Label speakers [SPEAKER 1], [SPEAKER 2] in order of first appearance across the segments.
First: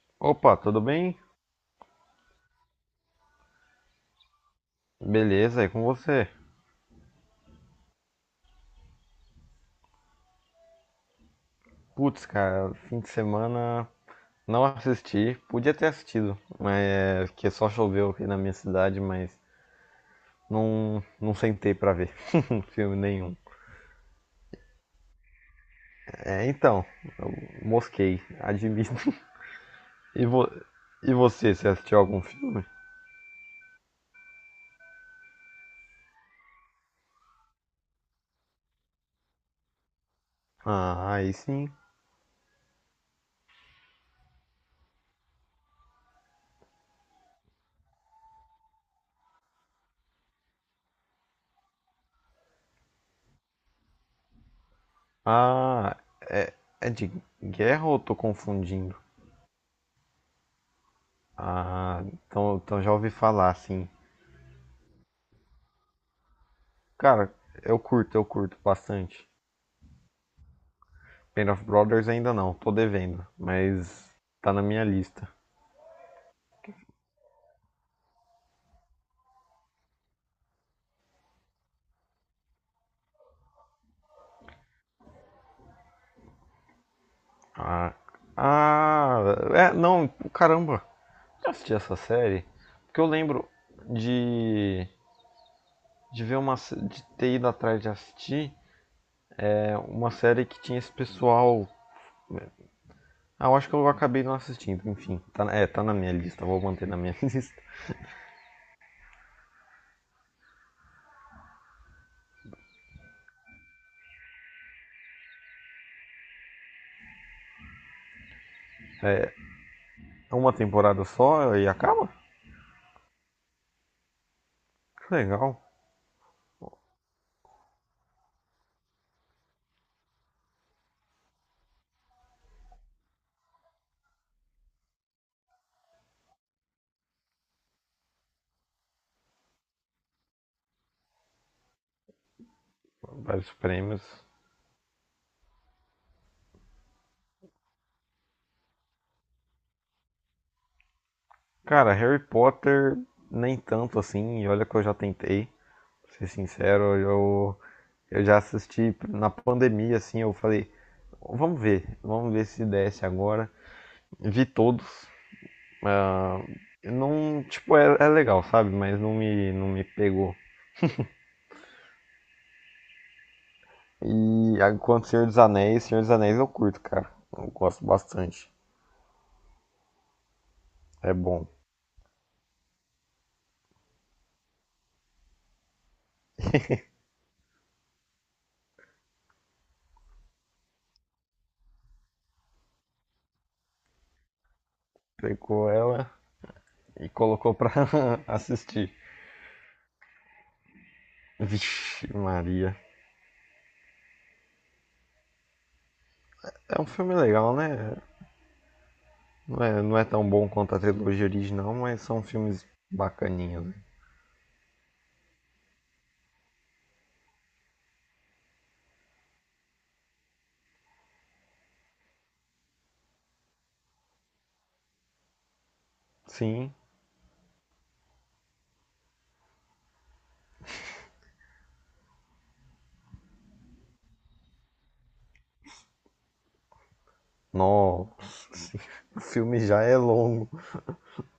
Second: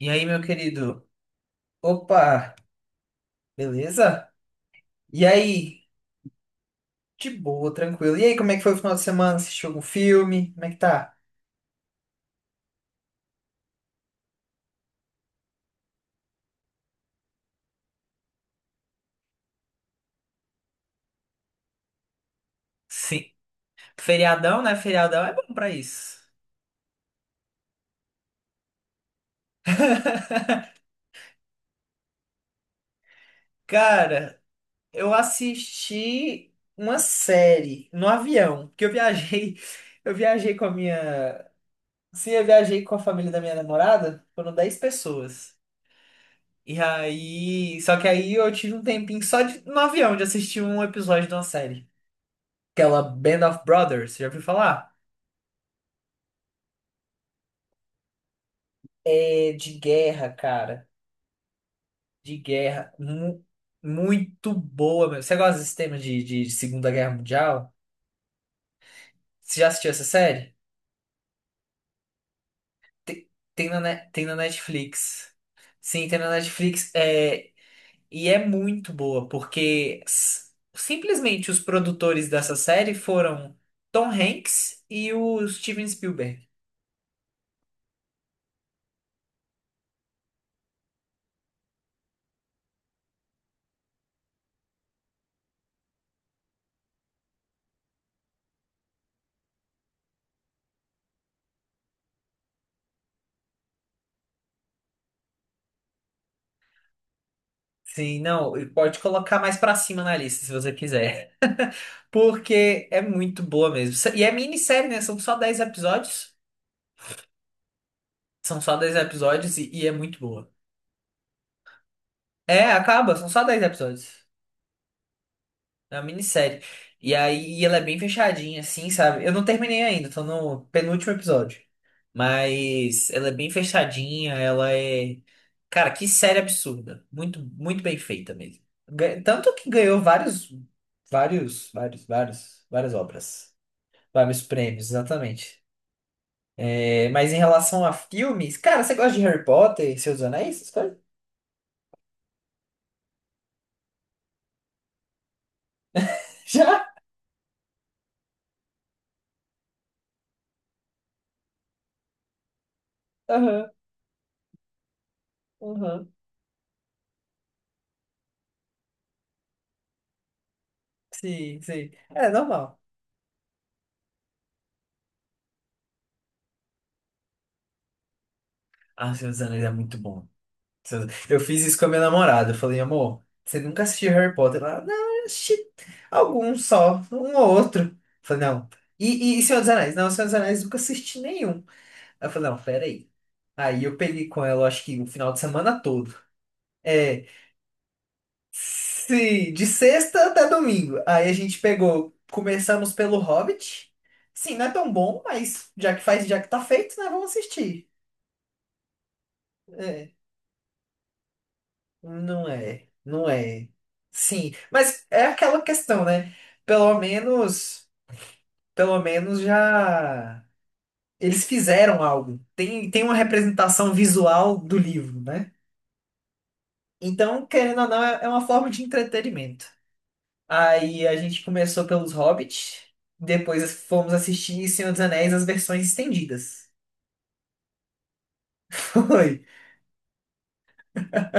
[SPEAKER 1] E aí, meu
[SPEAKER 2] Opa, tudo
[SPEAKER 1] querido?
[SPEAKER 2] bem?
[SPEAKER 1] Opa, beleza? E
[SPEAKER 2] Beleza, e
[SPEAKER 1] aí?
[SPEAKER 2] com você?
[SPEAKER 1] De boa, tranquilo. E aí, como é que foi o final de semana? Assistiu algum filme? Como é que tá?
[SPEAKER 2] Putz, cara, fim de semana não assisti, podia ter assistido, mas é que só choveu aqui na minha cidade, mas não sentei pra ver filme
[SPEAKER 1] Sim.
[SPEAKER 2] nenhum.
[SPEAKER 1] Feriadão, né? Feriadão é bom pra isso.
[SPEAKER 2] É, então, eu mosquei, admito. E, vo- e você, assistiu algum filme?
[SPEAKER 1] Cara, eu assisti uma série no avião, porque eu viajei, eu viajei com a
[SPEAKER 2] Ah, aí
[SPEAKER 1] minha,
[SPEAKER 2] sim.
[SPEAKER 1] sim, eu viajei com a família da minha namorada, foram 10 pessoas. E aí, só que aí eu tive um tempinho só de, no avião de assistir um episódio de uma série. Aquela Band of Brothers, já ouviu falar?
[SPEAKER 2] Ah, é, é de guerra ou eu tô confundindo?
[SPEAKER 1] É de guerra, cara.
[SPEAKER 2] Ah,
[SPEAKER 1] De
[SPEAKER 2] então,
[SPEAKER 1] guerra.
[SPEAKER 2] já ouvi
[SPEAKER 1] Mu-
[SPEAKER 2] falar, sim.
[SPEAKER 1] muito boa, meu. Você gosta desse tema de Segunda Guerra
[SPEAKER 2] Cara,
[SPEAKER 1] Mundial?
[SPEAKER 2] eu curto bastante.
[SPEAKER 1] Você já assistiu essa série?
[SPEAKER 2] Band of Brothers ainda não, tô devendo,
[SPEAKER 1] Tem, tem na, Ne-
[SPEAKER 2] mas
[SPEAKER 1] tem na
[SPEAKER 2] tá na minha lista.
[SPEAKER 1] Netflix. Sim, tem na Netflix. É, e é muito boa, porque simplesmente os produtores dessa série foram Tom Hanks e o Steven Spielberg.
[SPEAKER 2] Ah, ah é, não, caramba, eu assisti essa série porque eu lembro de de ver uma de ter ido atrás de assistir é uma série que tinha esse pessoal, ah, eu acho que eu acabei não assistindo, enfim, tá, é, tá na minha lista, vou manter na minha lista.
[SPEAKER 1] Sim, não, e pode colocar mais pra cima na lista, se você quiser. Porque é muito boa mesmo. E é minissérie, né? São só 10 episódios. São só dez
[SPEAKER 2] É
[SPEAKER 1] episódios e é muito boa.
[SPEAKER 2] uma temporada só e acaba.
[SPEAKER 1] É, acaba, são só 10 episódios.
[SPEAKER 2] Que legal.
[SPEAKER 1] É uma minissérie. E aí ela é bem fechadinha, assim, sabe? Eu não terminei ainda, tô no penúltimo episódio. Mas ela é bem fechadinha, ela é. Cara, que série absurda. Muito, muito bem feita mesmo. Tanto que ganhou várias
[SPEAKER 2] Vários
[SPEAKER 1] obras.
[SPEAKER 2] prêmios.
[SPEAKER 1] Vários prêmios, exatamente. É, mas em relação a filmes, cara, você gosta de Harry Potter e Seus Anéis? Essas coisas?
[SPEAKER 2] Cara, Harry Potter nem tanto assim, e olha que eu já tentei. Pra ser
[SPEAKER 1] Já?
[SPEAKER 2] sincero, eu já assisti na pandemia, assim, eu falei, vamos ver se desce agora.
[SPEAKER 1] Aham,
[SPEAKER 2] Vi todos.
[SPEAKER 1] aham.
[SPEAKER 2] Ah, não, tipo, é, é legal, sabe? Mas não me pegou.
[SPEAKER 1] Sim, sim. É normal.
[SPEAKER 2] Quanto Senhor dos Anéis eu curto, cara. Eu gosto bastante.
[SPEAKER 1] Ah, Seus Anéis é muito bom. Seus-
[SPEAKER 2] É
[SPEAKER 1] Eu
[SPEAKER 2] bom.
[SPEAKER 1] fiz isso com a minha namorada. Eu falei, amor, você nunca assistiu Harry Potter? Ela, não, eu assisti algum só, um ou outro. Eu falei, não. E Senhor dos Anéis? Não, Senhor dos Anéis nunca assisti nenhum. Ela falou, não, peraí. Aí eu peguei com ela, eu acho que o final de
[SPEAKER 2] Pegou
[SPEAKER 1] semana
[SPEAKER 2] ela
[SPEAKER 1] todo.
[SPEAKER 2] e
[SPEAKER 1] É.
[SPEAKER 2] colocou pra assistir.
[SPEAKER 1] Sim, de sexta até domingo. Aí a gente
[SPEAKER 2] Vixe,
[SPEAKER 1] pegou,
[SPEAKER 2] Maria.
[SPEAKER 1] começamos pelo Hobbit. Sim, não é tão bom, mas já que faz, já que tá
[SPEAKER 2] É um
[SPEAKER 1] feito, né?
[SPEAKER 2] filme
[SPEAKER 1] Vamos
[SPEAKER 2] legal,
[SPEAKER 1] assistir.
[SPEAKER 2] né? Não é
[SPEAKER 1] É,
[SPEAKER 2] tão bom quanto a trilogia original, mas são
[SPEAKER 1] não
[SPEAKER 2] filmes
[SPEAKER 1] é, não
[SPEAKER 2] bacaninhos,
[SPEAKER 1] é.
[SPEAKER 2] né?
[SPEAKER 1] Sim, mas é aquela questão, né? Pelo menos, pelo menos já eles fizeram algo. Tem, tem uma representação visual do livro, né?
[SPEAKER 2] Sim,
[SPEAKER 1] Então, querendo ou não, é uma forma de entretenimento. Aí a gente começou pelos Hobbits, depois fomos assistir Senhor dos Anéis as versões estendidas.
[SPEAKER 2] nossa, sim. O
[SPEAKER 1] Foi.
[SPEAKER 2] filme já é longo.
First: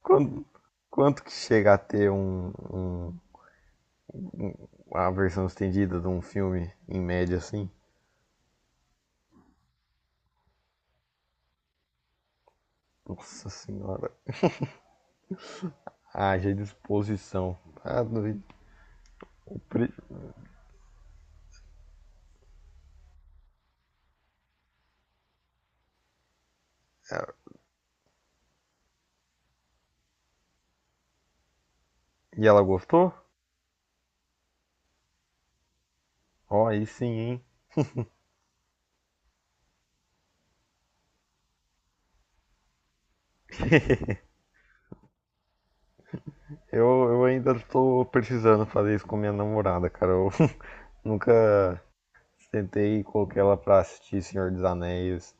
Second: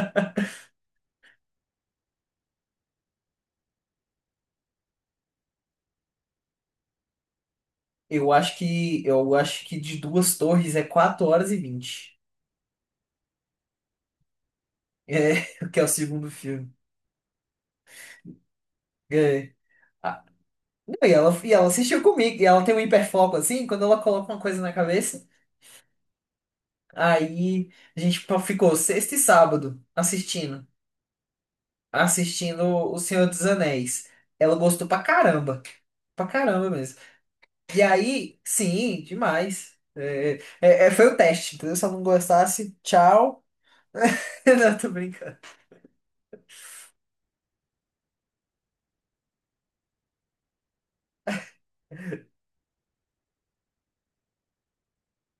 [SPEAKER 2] Quando- Quanto que chega a ter a versão estendida de um filme, em média, assim?
[SPEAKER 1] Eu acho que de Duas Torres é 4 horas e vinte.
[SPEAKER 2] Nossa senhora,
[SPEAKER 1] É, que é o segundo
[SPEAKER 2] haja
[SPEAKER 1] filme.
[SPEAKER 2] disposição. Ah, doido.
[SPEAKER 1] É. Ah, não, e ela assistiu comigo, e ela tem um hiperfoco assim, quando ela coloca uma coisa na cabeça, aí a gente ficou sexta e sábado assistindo,
[SPEAKER 2] E
[SPEAKER 1] assistindo
[SPEAKER 2] ela
[SPEAKER 1] O
[SPEAKER 2] gostou?
[SPEAKER 1] Senhor dos Anéis. Ela gostou pra caramba, pra
[SPEAKER 2] Ó, oh,
[SPEAKER 1] caramba.
[SPEAKER 2] aí sim, hein?
[SPEAKER 1] E aí, sim, demais. É, foi o teste, entendeu? Se eu não gostasse, tchau. Não, tô brincando.
[SPEAKER 2] Eu, eu ainda tô precisando fazer isso com minha namorada, cara. Eu nunca tentei colocar ela pra assistir Senhor dos Anéis.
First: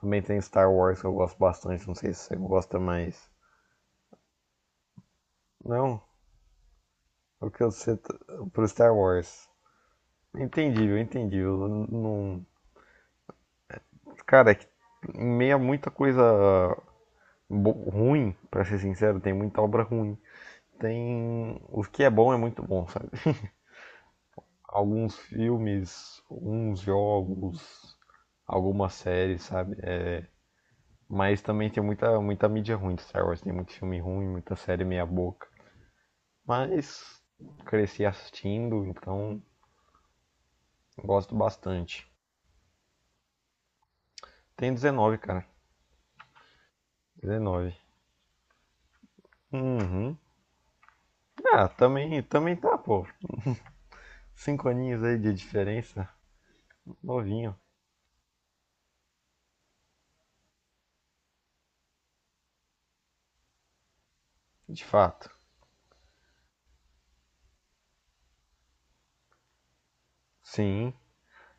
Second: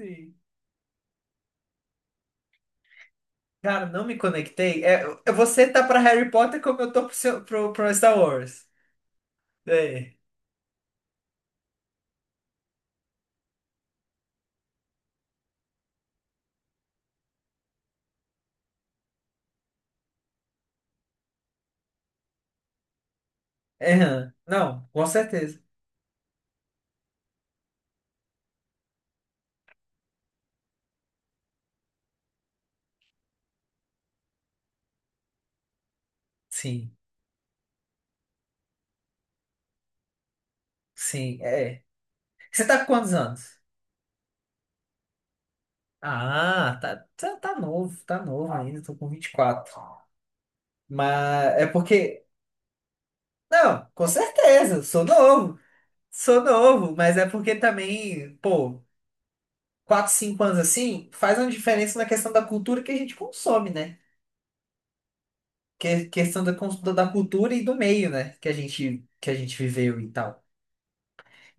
[SPEAKER 2] Também tem Star Wars que eu gosto bastante, não sei se você gosta mais.
[SPEAKER 1] Cara, não me conectei. É, você tá pra
[SPEAKER 2] Não,
[SPEAKER 1] Harry Potter como eu tô pro, seu-
[SPEAKER 2] é o que
[SPEAKER 1] pro, pro
[SPEAKER 2] você.
[SPEAKER 1] Star
[SPEAKER 2] Pro
[SPEAKER 1] Wars.
[SPEAKER 2] Star Wars.
[SPEAKER 1] É.
[SPEAKER 2] Entendível, entendível. Não. Cara, é que em meio a muita coisa ruim, pra ser sincero, tem muita obra ruim. Tem. O que é bom é muito bom, sabe?
[SPEAKER 1] É, hã. Não, com
[SPEAKER 2] Alguns
[SPEAKER 1] certeza.
[SPEAKER 2] filmes, uns jogos, algumas séries, sabe? É, mas também tem muita mídia ruim de Star Wars. Tem muito filme ruim, muita série meia-boca.
[SPEAKER 1] Sim,
[SPEAKER 2] Mas cresci assistindo, então gosto
[SPEAKER 1] sim, é.
[SPEAKER 2] bastante.
[SPEAKER 1] Você tá com quantos anos?
[SPEAKER 2] Tem 19, cara.
[SPEAKER 1] Ah, tá, tá,
[SPEAKER 2] 19.
[SPEAKER 1] tá novo ainda, tô com 24.
[SPEAKER 2] Uhum.
[SPEAKER 1] Mas é
[SPEAKER 2] Ah, também,
[SPEAKER 1] porque.
[SPEAKER 2] também tá, pô.
[SPEAKER 1] Não, com
[SPEAKER 2] Cinco
[SPEAKER 1] certeza, sou
[SPEAKER 2] aninhos aí de
[SPEAKER 1] novo.
[SPEAKER 2] diferença.
[SPEAKER 1] Sou novo, mas é porque
[SPEAKER 2] Novinho,
[SPEAKER 1] também, pô. 4, 5 anos assim, faz uma diferença na questão da cultura que a gente consome, né?
[SPEAKER 2] de fato.
[SPEAKER 1] Que é questão da cultura e do meio, né? Que a gente viveu e tal.
[SPEAKER 2] Sim.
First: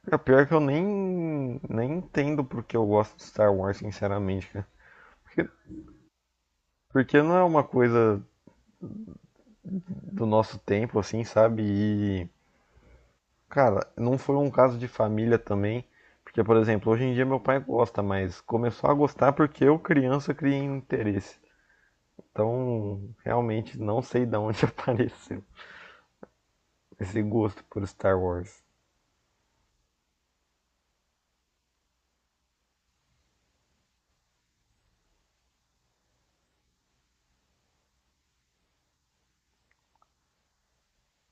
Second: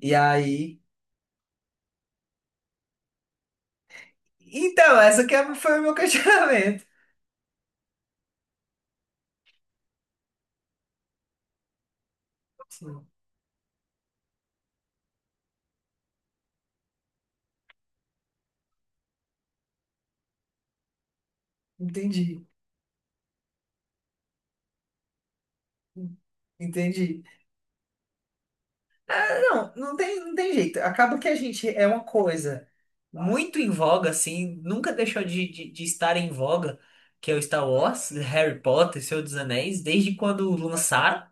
[SPEAKER 1] E
[SPEAKER 2] É, pior é que eu
[SPEAKER 1] aí.
[SPEAKER 2] nem entendo porque eu gosto de Star Wars, sinceramente, cara.
[SPEAKER 1] Então, essa que
[SPEAKER 2] Porque,
[SPEAKER 1] foi o meu questionamento.
[SPEAKER 2] porque não é uma coisa do nosso tempo, assim, sabe? E
[SPEAKER 1] Sim,
[SPEAKER 2] cara, não foi um caso de família também, porque, por exemplo, hoje em dia meu pai gosta, mas começou a gostar porque eu, criança, criei um interesse.
[SPEAKER 1] entendi.
[SPEAKER 2] Então, realmente não sei de onde apareceu esse
[SPEAKER 1] Entendi.
[SPEAKER 2] gosto por Star Wars.
[SPEAKER 1] Não, não tem, não tem jeito. Acaba que a gente é uma coisa muito em voga, assim, nunca deixou de estar em voga, que é o Star Wars, Harry Potter, Senhor dos Anéis, desde quando lançaram,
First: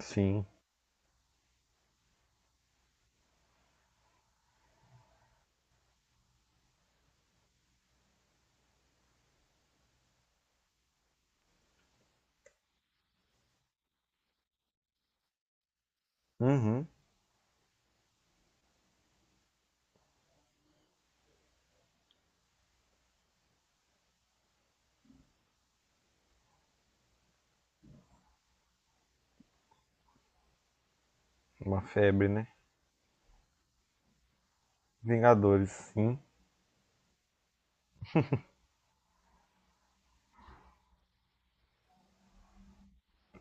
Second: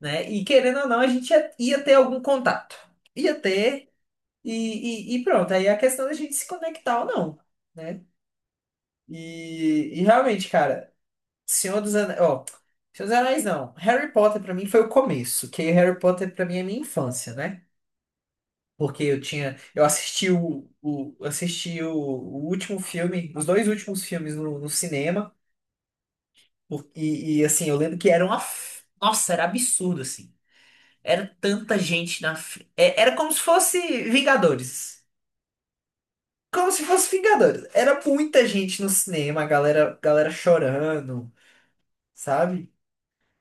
[SPEAKER 1] né? E querendo ou não, a gente ia ter algum contato. Ia ter, e pronto. Aí é a questão da gente se conectar ou não, né? E realmente, cara, Senhor dos Anéis. Ó, Senhor dos Anéis não. Harry Potter pra mim foi o começo, que Harry Potter pra mim é minha
[SPEAKER 2] Uhum.
[SPEAKER 1] infância, né? Porque eu tinha. Eu assisti o último filme, os dois últimos filmes no cinema. E assim, eu lembro que Nossa, era absurdo, assim. Era tanta
[SPEAKER 2] Uma
[SPEAKER 1] gente
[SPEAKER 2] febre,
[SPEAKER 1] na.
[SPEAKER 2] né?
[SPEAKER 1] fi- é, Era como se fosse Vingadores.
[SPEAKER 2] Vingadores, sim.
[SPEAKER 1] Como se fosse Vingadores. Era muita gente no cinema, a galera chorando, sabe?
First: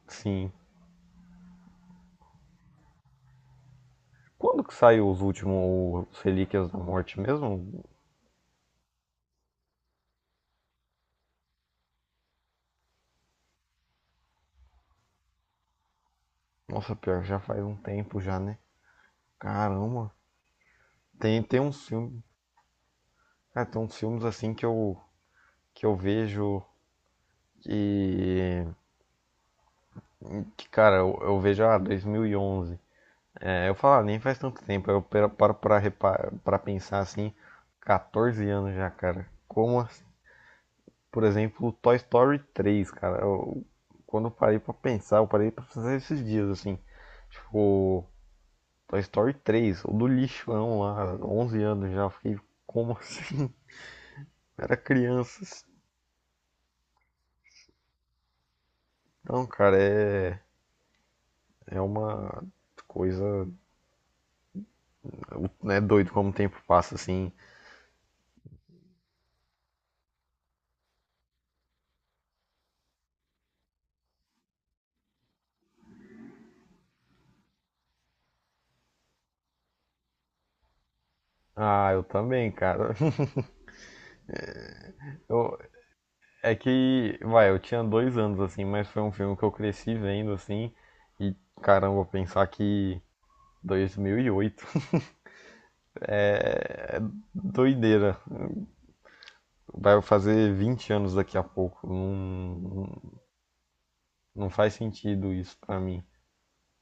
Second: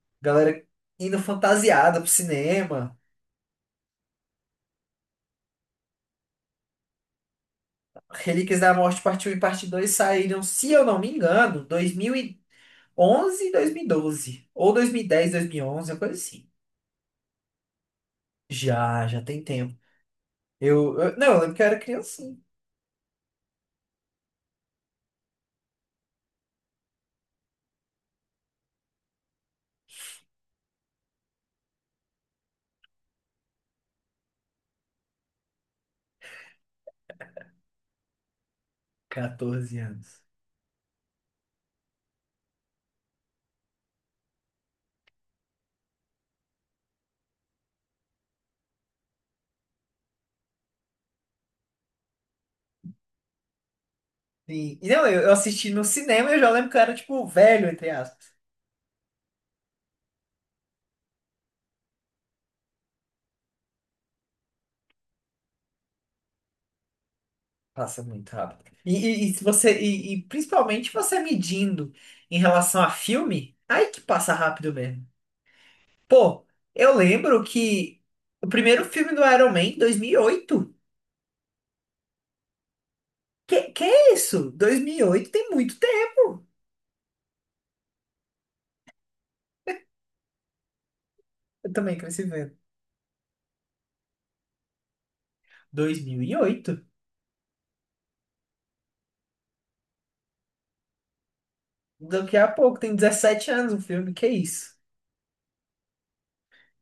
[SPEAKER 2] Sim.
[SPEAKER 1] Galera indo fantasiada pro cinema.
[SPEAKER 2] Quando que saiu os últimos, os Relíquias da Morte mesmo?
[SPEAKER 1] Relíquias da Morte Parte Um e Parte 2 saíram, se eu não me engano, 2011 e 2012. Ou 2010, 2011, uma coisa assim.
[SPEAKER 2] Nossa, pior, já faz um tempo já, né?
[SPEAKER 1] Já tem tempo.
[SPEAKER 2] Caramba.
[SPEAKER 1] Não, eu lembro
[SPEAKER 2] Tem
[SPEAKER 1] que eu era
[SPEAKER 2] uns filmes.
[SPEAKER 1] criancinha.
[SPEAKER 2] Ah, tem uns filmes assim que que eu vejo que, cara, eu vejo, ah, 2011. É, eu falo, ah, nem faz tanto tempo. Eu paro pra, pra pensar assim, 14 anos já, cara.
[SPEAKER 1] 14
[SPEAKER 2] Como, assim,
[SPEAKER 1] anos.
[SPEAKER 2] por exemplo, Toy Story três, cara. Eu, quando eu parei pra pensar, eu parei pra pensar esses dias, assim. Tipo, Toy Story três, o do lixão lá, 11 anos já. Eu fiquei, como assim? Era
[SPEAKER 1] E não, eu
[SPEAKER 2] criança, assim.
[SPEAKER 1] assisti no cinema e eu já lembro que eu era, tipo, velho, entre aspas.
[SPEAKER 2] Então, cara, é, é uma coisa, né, doido como o tempo passa, assim.
[SPEAKER 1] Passa muito rápido. E se você, e principalmente você medindo em relação a filme, aí que passa rápido mesmo. Pô, eu lembro que o primeiro filme do Iron Man, 2008.
[SPEAKER 2] Ah, eu também, cara.
[SPEAKER 1] Que é isso? 2008 tem
[SPEAKER 2] Eu-
[SPEAKER 1] muito tempo.
[SPEAKER 2] é que, vai, eu tinha dois anos, assim, mas foi um filme que eu cresci vendo, assim, e
[SPEAKER 1] Eu também
[SPEAKER 2] caramba,
[SPEAKER 1] cresci
[SPEAKER 2] pensar
[SPEAKER 1] vendo.
[SPEAKER 2] que 2008,
[SPEAKER 1] 2008?
[SPEAKER 2] doideira, vai fazer 20 anos daqui a pouco,
[SPEAKER 1] Daqui a pouco,
[SPEAKER 2] não,
[SPEAKER 1] tem 17 anos o filme. Que
[SPEAKER 2] não
[SPEAKER 1] isso?
[SPEAKER 2] faz sentido isso pra mim.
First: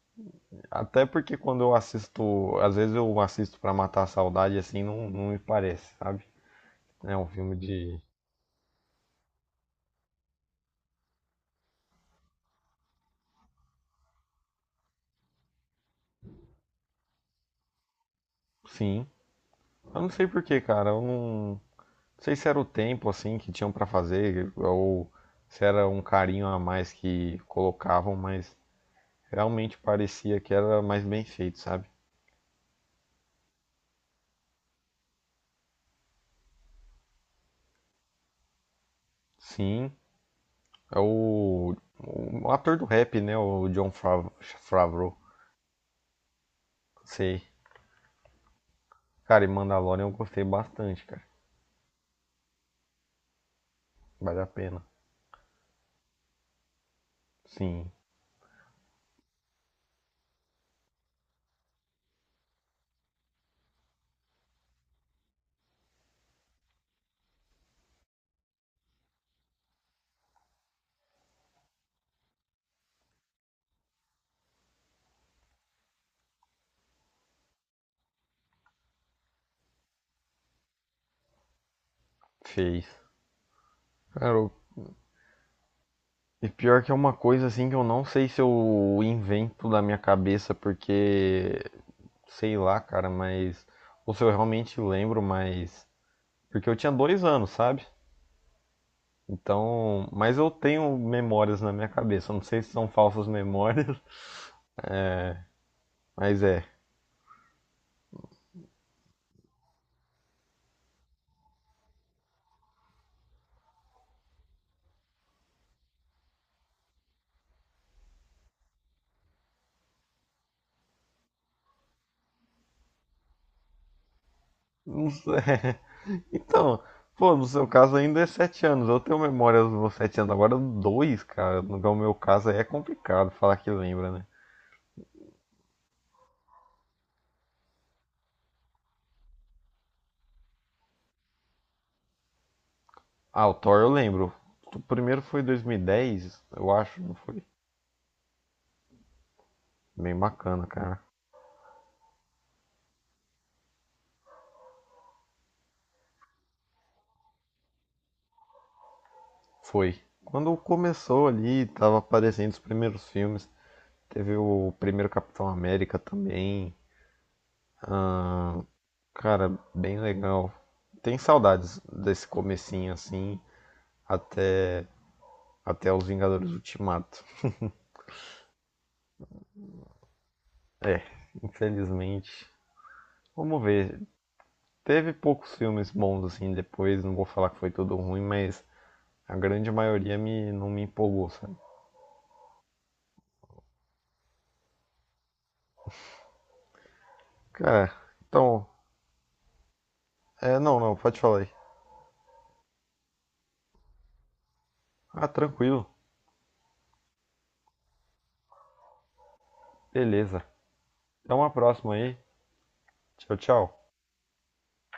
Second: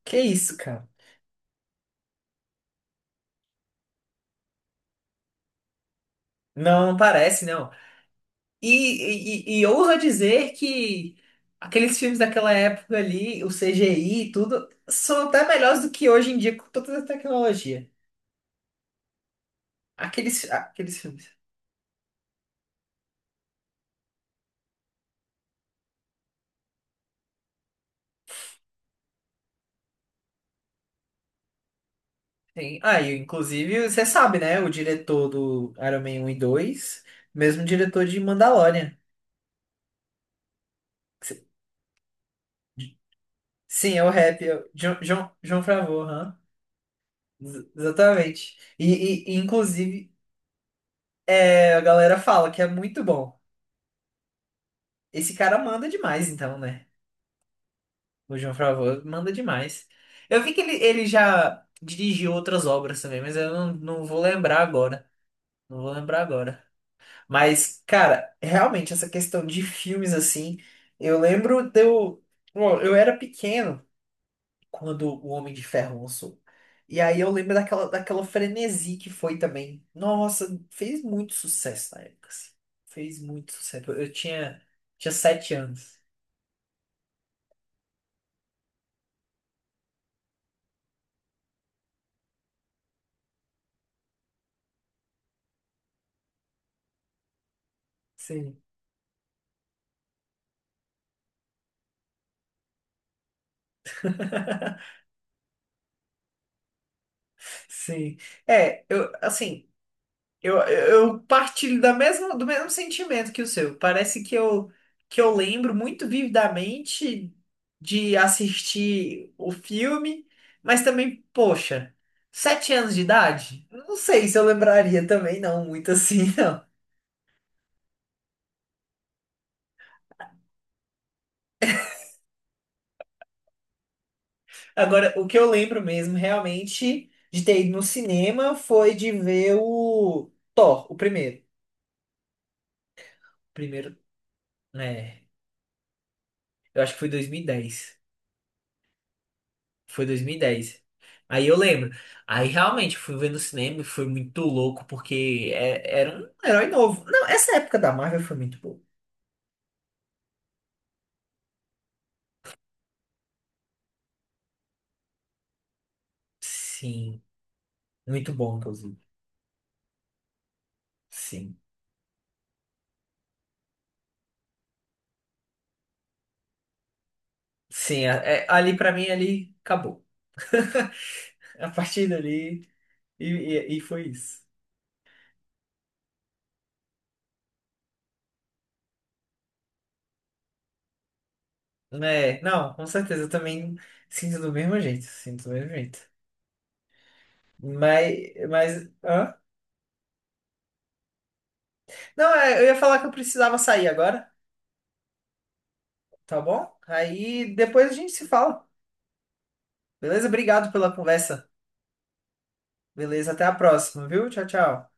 [SPEAKER 1] Que isso, cara?
[SPEAKER 2] Até porque quando eu assisto, às vezes eu assisto pra matar a saudade, assim, não me parece, sabe?
[SPEAKER 1] Não, não
[SPEAKER 2] É um
[SPEAKER 1] parece, né?
[SPEAKER 2] filme de.
[SPEAKER 1] E ousa dizer que aqueles filmes daquela época ali, o CGI e tudo, são até melhores do que hoje em dia com toda a tecnologia.
[SPEAKER 2] Sim, eu não sei por
[SPEAKER 1] Aqueles,
[SPEAKER 2] quê, cara,
[SPEAKER 1] aqueles
[SPEAKER 2] eu
[SPEAKER 1] filmes.
[SPEAKER 2] não. Não sei se era o tempo assim que tinham pra fazer ou se era um carinho a mais que colocavam, mas realmente parecia que era mais bem feito, sabe?
[SPEAKER 1] Tem, ah, e inclusive, você sabe, né? O diretor do Iron Man 1 e dois, mesmo diretor de Mandalorian.
[SPEAKER 2] Sim, é o ator do rap, né? O
[SPEAKER 1] Sim, é o rap, é o John,
[SPEAKER 2] Favreau.
[SPEAKER 1] John, John Favreau, aham.
[SPEAKER 2] Sei.
[SPEAKER 1] Exatamente. E,
[SPEAKER 2] Cara, e Mandalorian eu
[SPEAKER 1] inclusive,
[SPEAKER 2] gostei bastante, cara.
[SPEAKER 1] a galera fala que é muito bom.
[SPEAKER 2] Vale a pena.
[SPEAKER 1] Esse cara manda demais, então, né?
[SPEAKER 2] Sim,
[SPEAKER 1] O John Favreau manda demais. Eu vi que ele já dirigiu outras obras também, mas eu não, não vou lembrar agora. Não vou lembrar agora. Mas, cara, realmente, essa questão de filmes assim. Eu lembro de eu. Bom, eu era pequeno quando o Homem de Ferro lançou. E aí eu lembro daquela frenesi que foi também. Nossa, fez muito sucesso na época, assim.
[SPEAKER 2] fez.
[SPEAKER 1] Fez muito sucesso. Eu
[SPEAKER 2] Cara,
[SPEAKER 1] tinha 7 anos.
[SPEAKER 2] e pior que é uma coisa assim que eu não sei se eu invento da minha cabeça, porque sei lá, cara, mas. Ou se eu realmente lembro, mas porque eu tinha dois anos, sabe?
[SPEAKER 1] Sim.
[SPEAKER 2] Então, mas eu tenho memórias na minha cabeça. Eu Não sei se são falsas memórias, mas é.
[SPEAKER 1] Sim. É, eu, assim. Eu partilho do mesmo sentimento que o seu. Parece que eu lembro muito vividamente de assistir o filme, mas também, poxa, 7 anos de idade? Não sei se eu lembraria
[SPEAKER 2] Não sei.
[SPEAKER 1] também, não, muito assim, não.
[SPEAKER 2] Então, pô, no seu caso ainda é 7 anos. Eu tenho memórias dos 7 anos. Agora dois, cara. No meu caso aí é complicado falar que lembra, né?
[SPEAKER 1] Agora, o que eu lembro mesmo, realmente, de ter ido no cinema foi de ver o Thor, o primeiro.
[SPEAKER 2] Ah, o Thor eu
[SPEAKER 1] Primeiro,
[SPEAKER 2] lembro. O primeiro
[SPEAKER 1] né?
[SPEAKER 2] foi 2010, eu
[SPEAKER 1] Eu acho que
[SPEAKER 2] acho,
[SPEAKER 1] foi
[SPEAKER 2] não
[SPEAKER 1] dois mil e
[SPEAKER 2] foi?
[SPEAKER 1] dez. Foi
[SPEAKER 2] Bem
[SPEAKER 1] dois mil e
[SPEAKER 2] bacana,
[SPEAKER 1] dez.
[SPEAKER 2] cara.
[SPEAKER 1] Aí eu lembro. Aí realmente eu fui ver no cinema e foi muito louco, porque era um herói novo. Não, essa época da Marvel foi muito boa.
[SPEAKER 2] Foi. Quando começou ali, tava aparecendo os primeiros filmes. Teve o primeiro Capitão América também.
[SPEAKER 1] Sim, muito bom, inclusive.
[SPEAKER 2] Cara, bem legal. Tem
[SPEAKER 1] Sim.
[SPEAKER 2] saudades desse comecinho assim, até até os Vingadores Ultimato.
[SPEAKER 1] Sim, ali pra mim, ali acabou.
[SPEAKER 2] É,
[SPEAKER 1] A partir
[SPEAKER 2] infelizmente.
[SPEAKER 1] dali, e,
[SPEAKER 2] Vamos
[SPEAKER 1] e, e
[SPEAKER 2] ver.
[SPEAKER 1] foi isso.
[SPEAKER 2] Teve poucos filmes bons assim depois, não vou falar que foi tudo ruim, mas a grande maioria me não me empolgou, sabe?
[SPEAKER 1] Né? Não, com certeza, eu também sinto do mesmo jeito. Sinto do mesmo jeito.
[SPEAKER 2] Cara,
[SPEAKER 1] Mas,
[SPEAKER 2] então,
[SPEAKER 1] mas, hã?
[SPEAKER 2] é, não, não, pode falar aí.
[SPEAKER 1] Não, eu ia falar que eu precisava sair agora,
[SPEAKER 2] Ah, tranquilo.
[SPEAKER 1] tá bom? Aí depois a gente se fala. Beleza?
[SPEAKER 2] Beleza.
[SPEAKER 1] Obrigado pela
[SPEAKER 2] Até
[SPEAKER 1] conversa.
[SPEAKER 2] uma próxima aí.
[SPEAKER 1] Beleza,
[SPEAKER 2] Tchau,
[SPEAKER 1] até a
[SPEAKER 2] tchau.
[SPEAKER 1] próxima, viu? Tchau, tchau.